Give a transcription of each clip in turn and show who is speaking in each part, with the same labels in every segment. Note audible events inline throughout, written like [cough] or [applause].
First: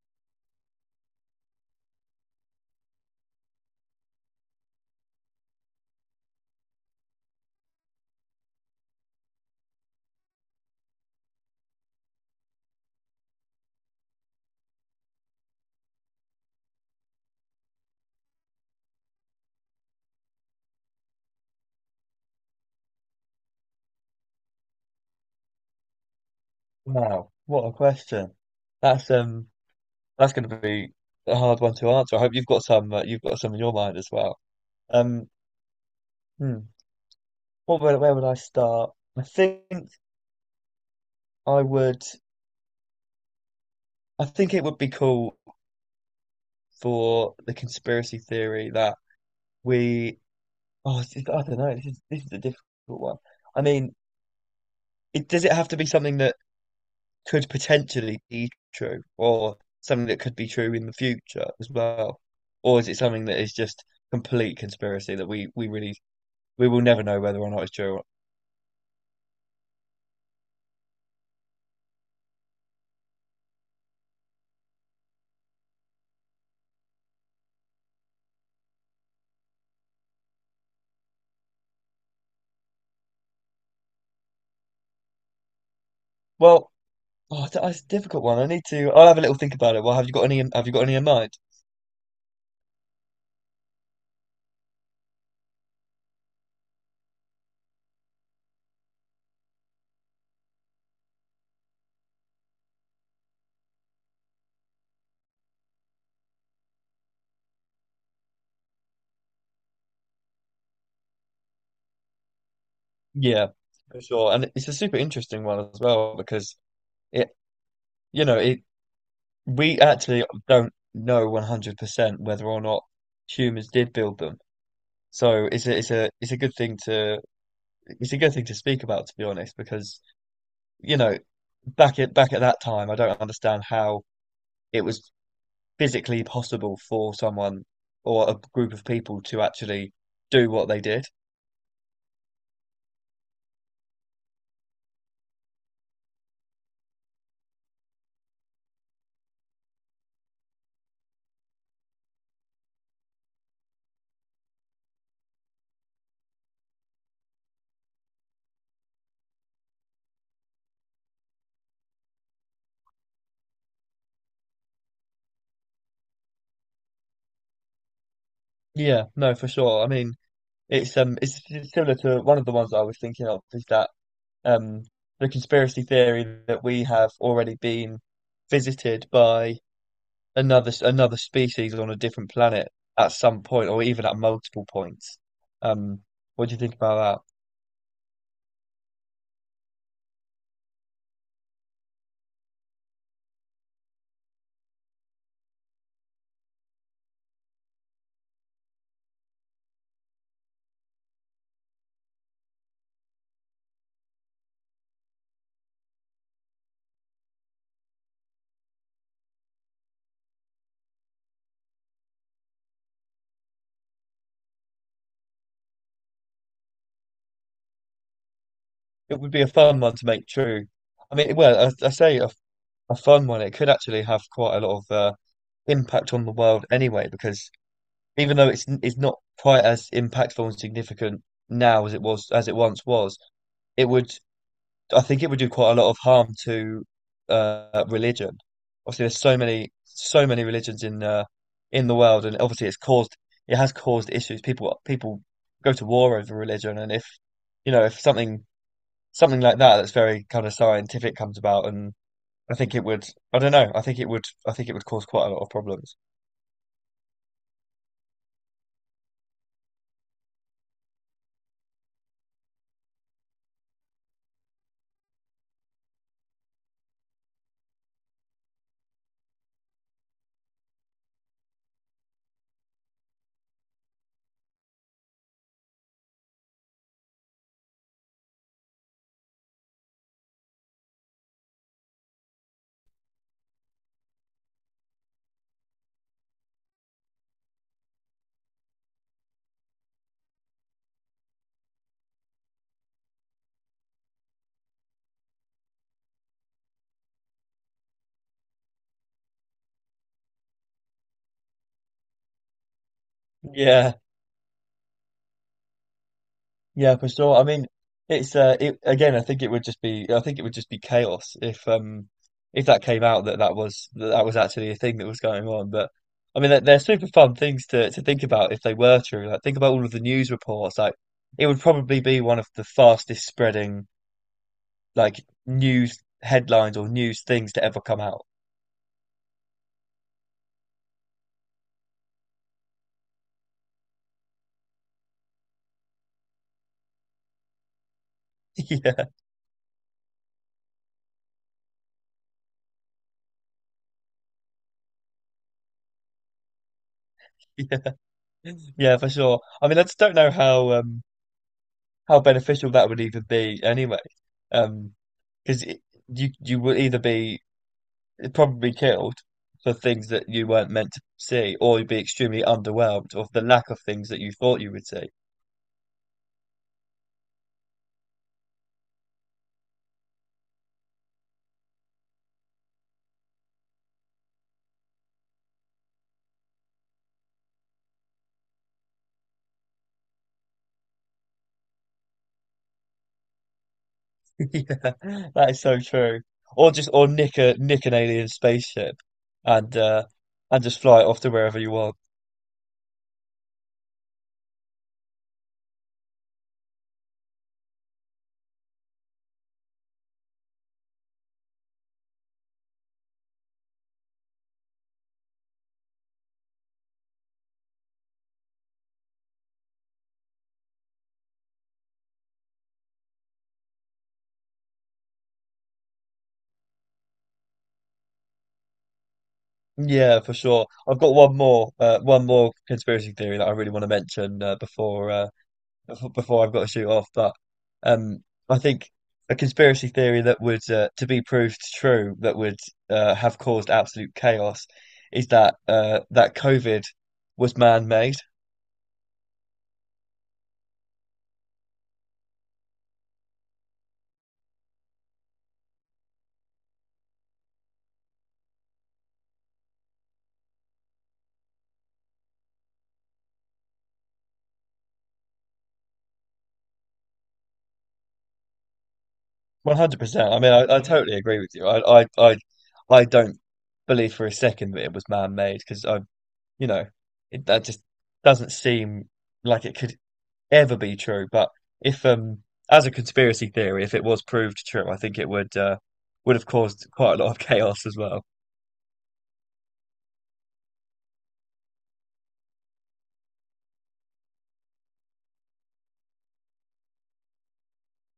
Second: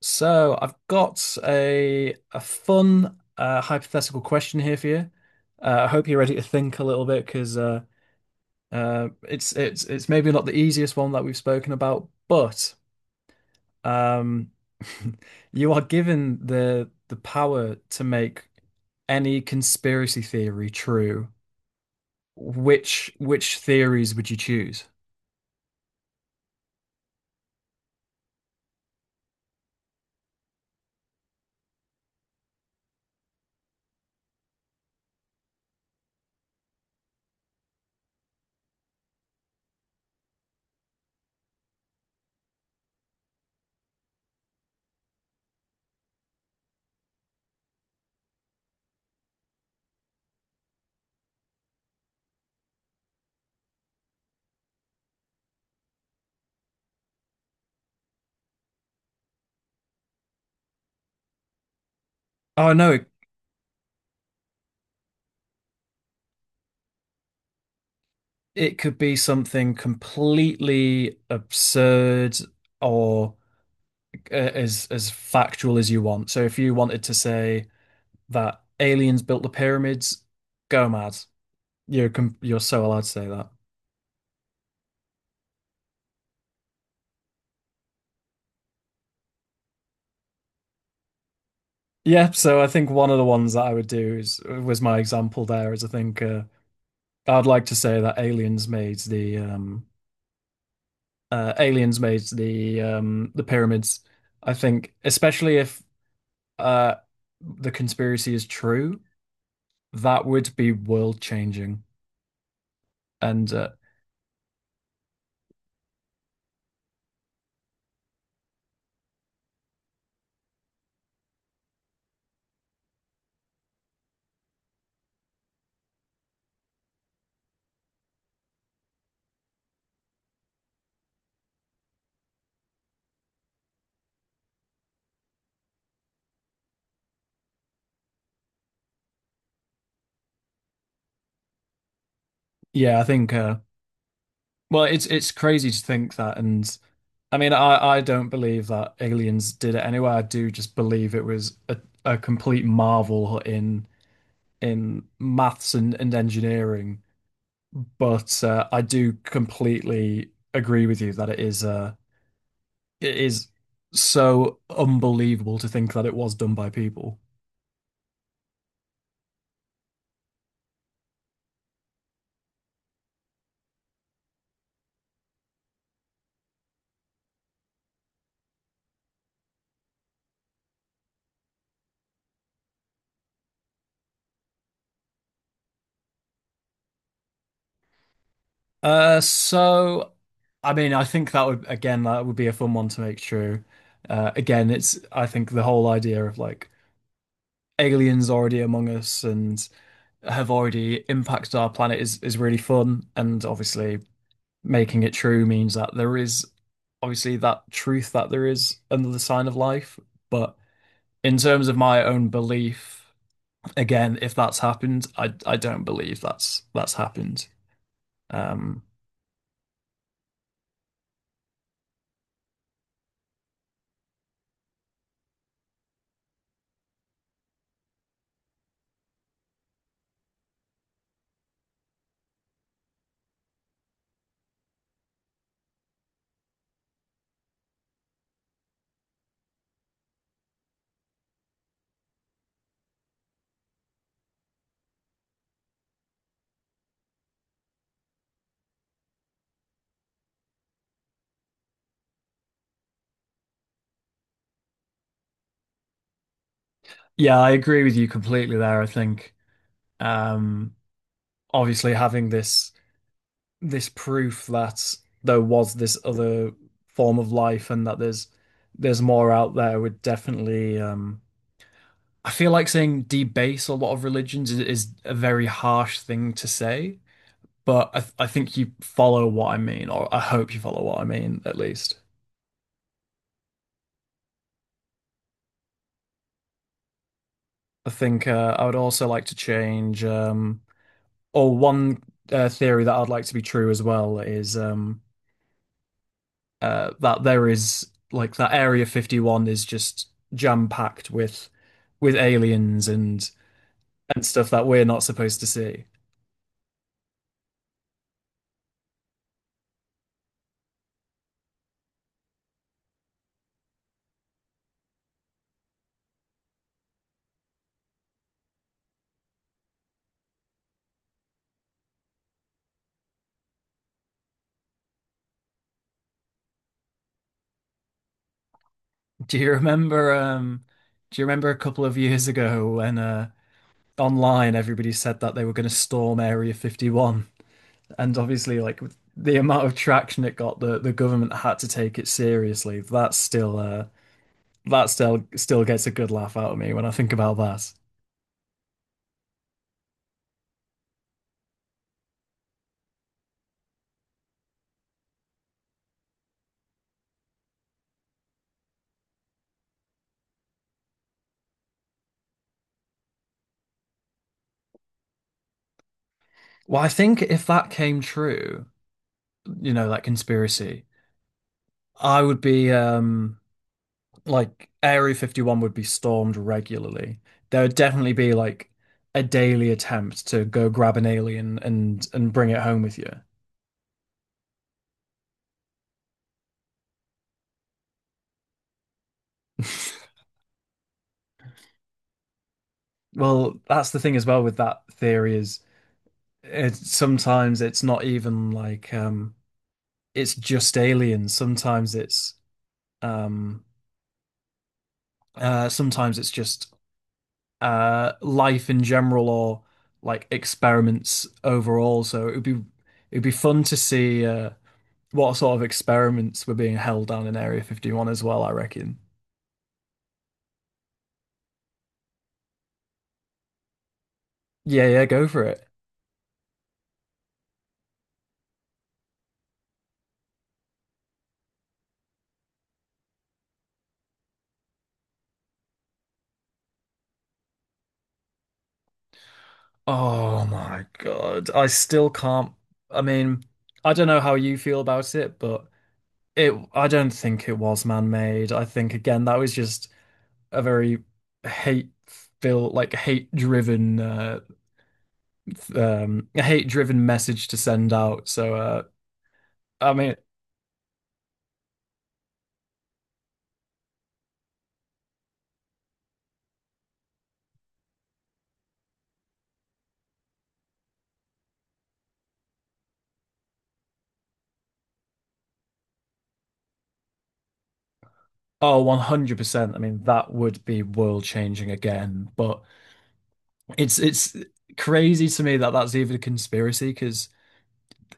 Speaker 1: So I've got a fun hypothetical question here for you. I hope you're ready to think a little bit because it's maybe not the easiest one that we've spoken about, but um, [laughs] you are given the power to make any conspiracy theory true. Which theories would you choose?
Speaker 2: Wow, what a question. That's that's going to be a hard one to answer. I hope you've got some in your mind as well. Um, hmm, where would I start? I think I would I think it would be cool for the conspiracy theory that we I don't know, this is a difficult one. I mean, it does it have to be something that could potentially be true or something that could be true in the future as well?
Speaker 1: Oh
Speaker 2: Or is
Speaker 1: no,
Speaker 2: it something that is just complete conspiracy that we really we will never know whether or not it's true? Or,
Speaker 1: it could be something completely absurd or. as factual as you want. So if you wanted to say that aliens built the pyramids, go mad. You're so allowed to say that.
Speaker 2: well, oh, that's a difficult one. I need to. I'll have a little think about it. Well, have you got any? Have you got any in mind?
Speaker 1: Yeah, so I think one of the ones that I would do is was my example there, is I think I'd like to say that aliens made the aliens made the pyramids. I think especially if uh the conspiracy is true, that would be world changing.
Speaker 2: Yeah,
Speaker 1: And
Speaker 2: for sure. And it's a super interesting one as well because it, you know, it we actually don't know 100% whether or not humans did build them. So it's a good thing to it's a good thing to speak about, to be honest, because you know, back at that time, I don't understand how it was physically possible for someone or a group of people to actually do what they did.
Speaker 1: yeah, I think well, it's crazy to think that, and I mean, I don't believe that aliens did it anyway. I do just believe it was a complete marvel in maths and engineering. But I do completely agree with you that it is so unbelievable to think that it was done by people.
Speaker 2: Yeah, no, for sure. I mean, it's similar to one of the ones I was thinking of is that um, the conspiracy theory that we have already been visited by another species on a different planet at some point, or even at multiple points. Um, what do you think about that?
Speaker 1: So I mean, I think that would, again, that would be a fun one to make true. Again, it's, I think the whole idea of like aliens already among us and have already impacted our planet is really fun. And obviously, making it true means that there is, obviously, that truth that there is another sign of life. But in terms of my own belief, again, if that's happened, I don't believe that's happened. Um,
Speaker 2: It would be a fun one to make true. I mean, well, I say a fun one. It could actually have quite a lot of impact on the world anyway, because even though it's not quite as impactful and significant now as it was as it once was, it would, I think it would do quite a lot of harm to religion. Obviously, there's so many religions in the world, and obviously it's caused it has caused issues. People go to war over religion, and if you know, if something, something like that that's very kind of scientific comes about, and I think it would, I don't know, I think it would, I think it would cause quite a lot of problems.
Speaker 1: yeah, I agree with you completely there, I think. Um, Obviously, having this proof that there was this other form of life and that there's more out there would definitely, I feel like saying debase a lot of religions is a very harsh thing to say, but I think you follow what I mean, or I hope you follow what I mean at least. I think I would also like to change or one theory that I'd like to be true as well is that there is, like, that Area 51 is just jam packed with aliens and
Speaker 2: yeah
Speaker 1: and stuff that we're not supposed to see.
Speaker 2: yeah for sure. I mean, again, I think it would just be, I think it would just be chaos if that came out that that was actually a thing that was going on. But I mean, they're super fun things to think about if they were true. Like, think about all of the news reports. Like it would probably be one of the fastest spreading, like, news headlines or news things to ever come out.
Speaker 1: Do you remember um do you remember a couple of years ago when online everybody said that they were going to storm Area 51, and obviously,
Speaker 2: [laughs]
Speaker 1: like, with
Speaker 2: Yeah.
Speaker 1: the amount of traction it got, the government had to take it seriously. That still gets a good laugh out of me when I think about that.
Speaker 2: Yeah, for sure. I mean, I just don't know how beneficial that would even be anyway. Um, because you would either be probably killed for things that you weren't meant to see, or you'd be extremely underwhelmed of the lack of things that you thought you would see.
Speaker 1: Well, I think if that came true, you know, like, conspiracy. I would be, like, Area 51 would be stormed regularly. There would definitely be, like, a daily attempt to go grab an alien and bring it home with you.
Speaker 2: [laughs] Yeah, that is so true. Or just, or nick a, nick an alien spaceship and uh
Speaker 1: [laughs]
Speaker 2: and just fly it off to wherever you want.
Speaker 1: Well, that's the thing as well with that theory is sometimes it's not even like, it's just aliens. Um Sometimes it's just life in general, or like experiments overall. So it would be, it'd be fun to see what sort of experiments were being held down in Area 51 as well, I reckon.
Speaker 2: Yeah, for sure. I've got one more conspiracy theory that I really want to mention
Speaker 1: Yeah, yeah,
Speaker 2: before
Speaker 1: go for it.
Speaker 2: before I've got to shoot off. But um, I think a conspiracy theory that would to be proved true that would have caused absolute chaos is that that COVID was man-made.
Speaker 1: Oh my God. I still can't, I mean, I don't know how you feel about it, but it, I don't think it was man-made. I think, again, that was just a very hate filled like hate driven message to send out. So I mean,
Speaker 2: 100%. I mean, I yeah, totally agree with you. I don't believe for a second that it was man-made because you know, that just doesn't seem like it could ever be true. But if as a conspiracy theory, if it was proved true, I think it would have caused quite a lot of [laughs] chaos as well.
Speaker 1: oh, 100%. I mean, that would be world changing again. But it's crazy to me that that's even a conspiracy, because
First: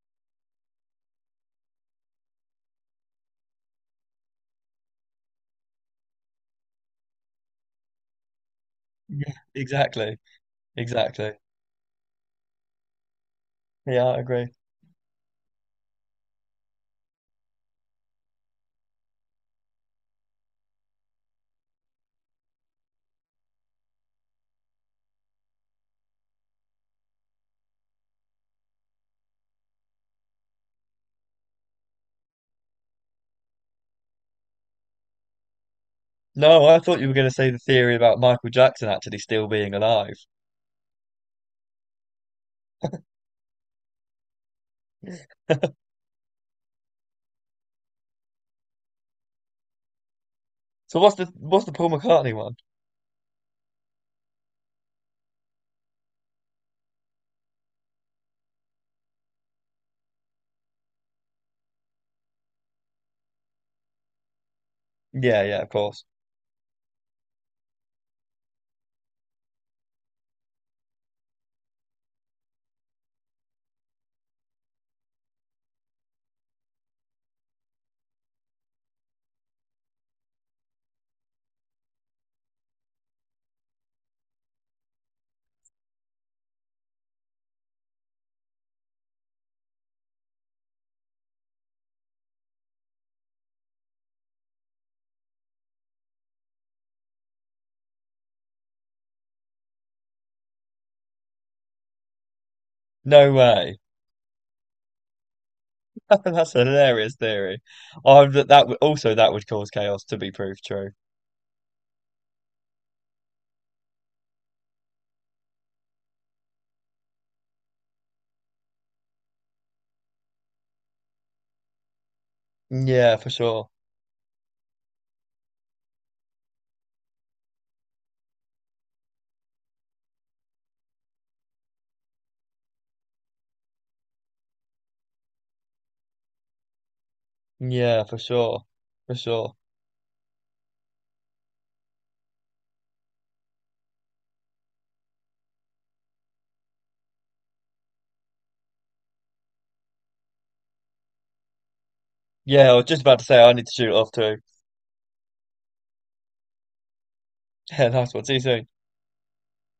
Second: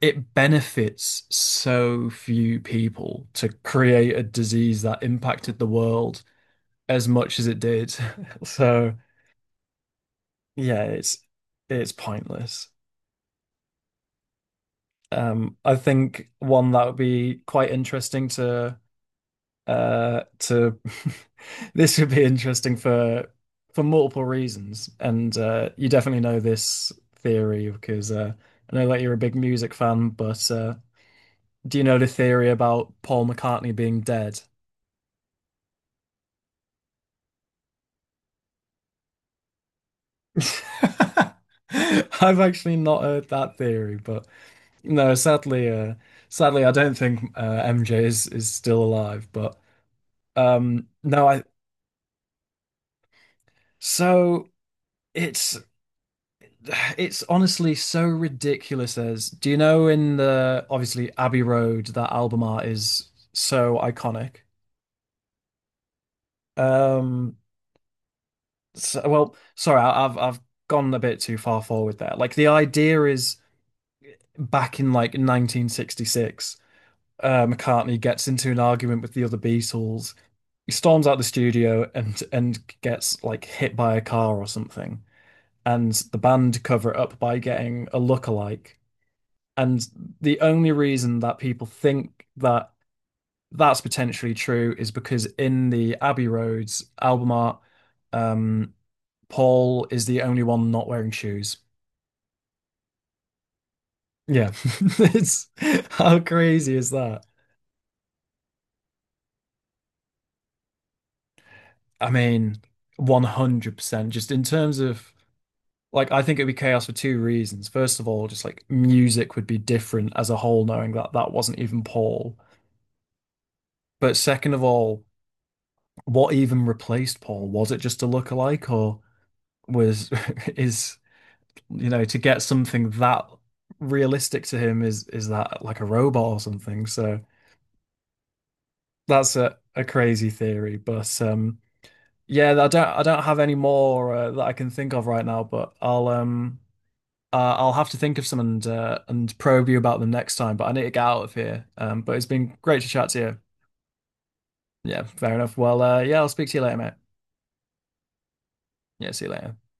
Speaker 1: it benefits so few people to create a disease that impacted the world as much as it did. [laughs] So,
Speaker 2: Yeah, exactly.
Speaker 1: yeah, it's
Speaker 2: Exactly.
Speaker 1: it's pointless.
Speaker 2: Yeah, I agree.
Speaker 1: I think one that would be quite interesting to uh to [laughs] this would be interesting for multiple reasons, and you definitely know this theory because I know that you're a big music fan, but do you know the theory about Paul McCartney being dead?
Speaker 2: No, I thought you were going to say the theory about Michael Jackson actually still being alive.
Speaker 1: [laughs] I've actually not heard that theory, but no, sadly,
Speaker 2: [laughs]
Speaker 1: I don't think MJ is still alive, but
Speaker 2: So
Speaker 1: no, I
Speaker 2: what's the Paul McCartney one?
Speaker 1: so it's It's honestly so ridiculous. As, do you know, in the, obviously, Abbey Road, that album art is so iconic.
Speaker 2: Yeah, yeah, of course.
Speaker 1: Um well, sorry, I've gone a bit too far forward there. Like, the idea is back in like 1966, McCartney gets into an argument with the other Beatles. He storms out the studio and gets, like, hit by a car or something, and the band cover it up by getting a lookalike. And the only reason that people think that that's potentially true is because in the Abbey Roads album art, um, Paul is the only one not wearing shoes.
Speaker 2: No way.
Speaker 1: Yeah. [laughs] It's,
Speaker 2: [laughs]
Speaker 1: how
Speaker 2: That's a
Speaker 1: crazy is
Speaker 2: hilarious
Speaker 1: that?
Speaker 2: theory. I that that would also, that would cause chaos to be proved true.
Speaker 1: I mean, 100%. Just in terms of, like, I think it would be chaos for two reasons. First of all, just like music would be different as a whole, knowing that that wasn't even Paul.
Speaker 2: Yeah, for sure.
Speaker 1: But second of all, what even replaced Paul? Was it just a lookalike, or was [laughs] is you know, to get something that realistic to him is that like a robot or something? So
Speaker 2: Yeah, for sure. For
Speaker 1: that's
Speaker 2: sure.
Speaker 1: a crazy theory, but yeah, I don't have any more that I can think of right now, but I'll have to think of some and probe you about them next time, but I need to get out of here, but it's been
Speaker 2: Yeah, I
Speaker 1: great
Speaker 2: was
Speaker 1: to
Speaker 2: just
Speaker 1: chat to
Speaker 2: about to
Speaker 1: you.
Speaker 2: say I need to shoot off too. [laughs]
Speaker 1: Yeah, fair enough, well, yeah, I'll speak to you later, mate.
Speaker 2: Yeah, nice one. See you soon.
Speaker 1: Yeah, see you later.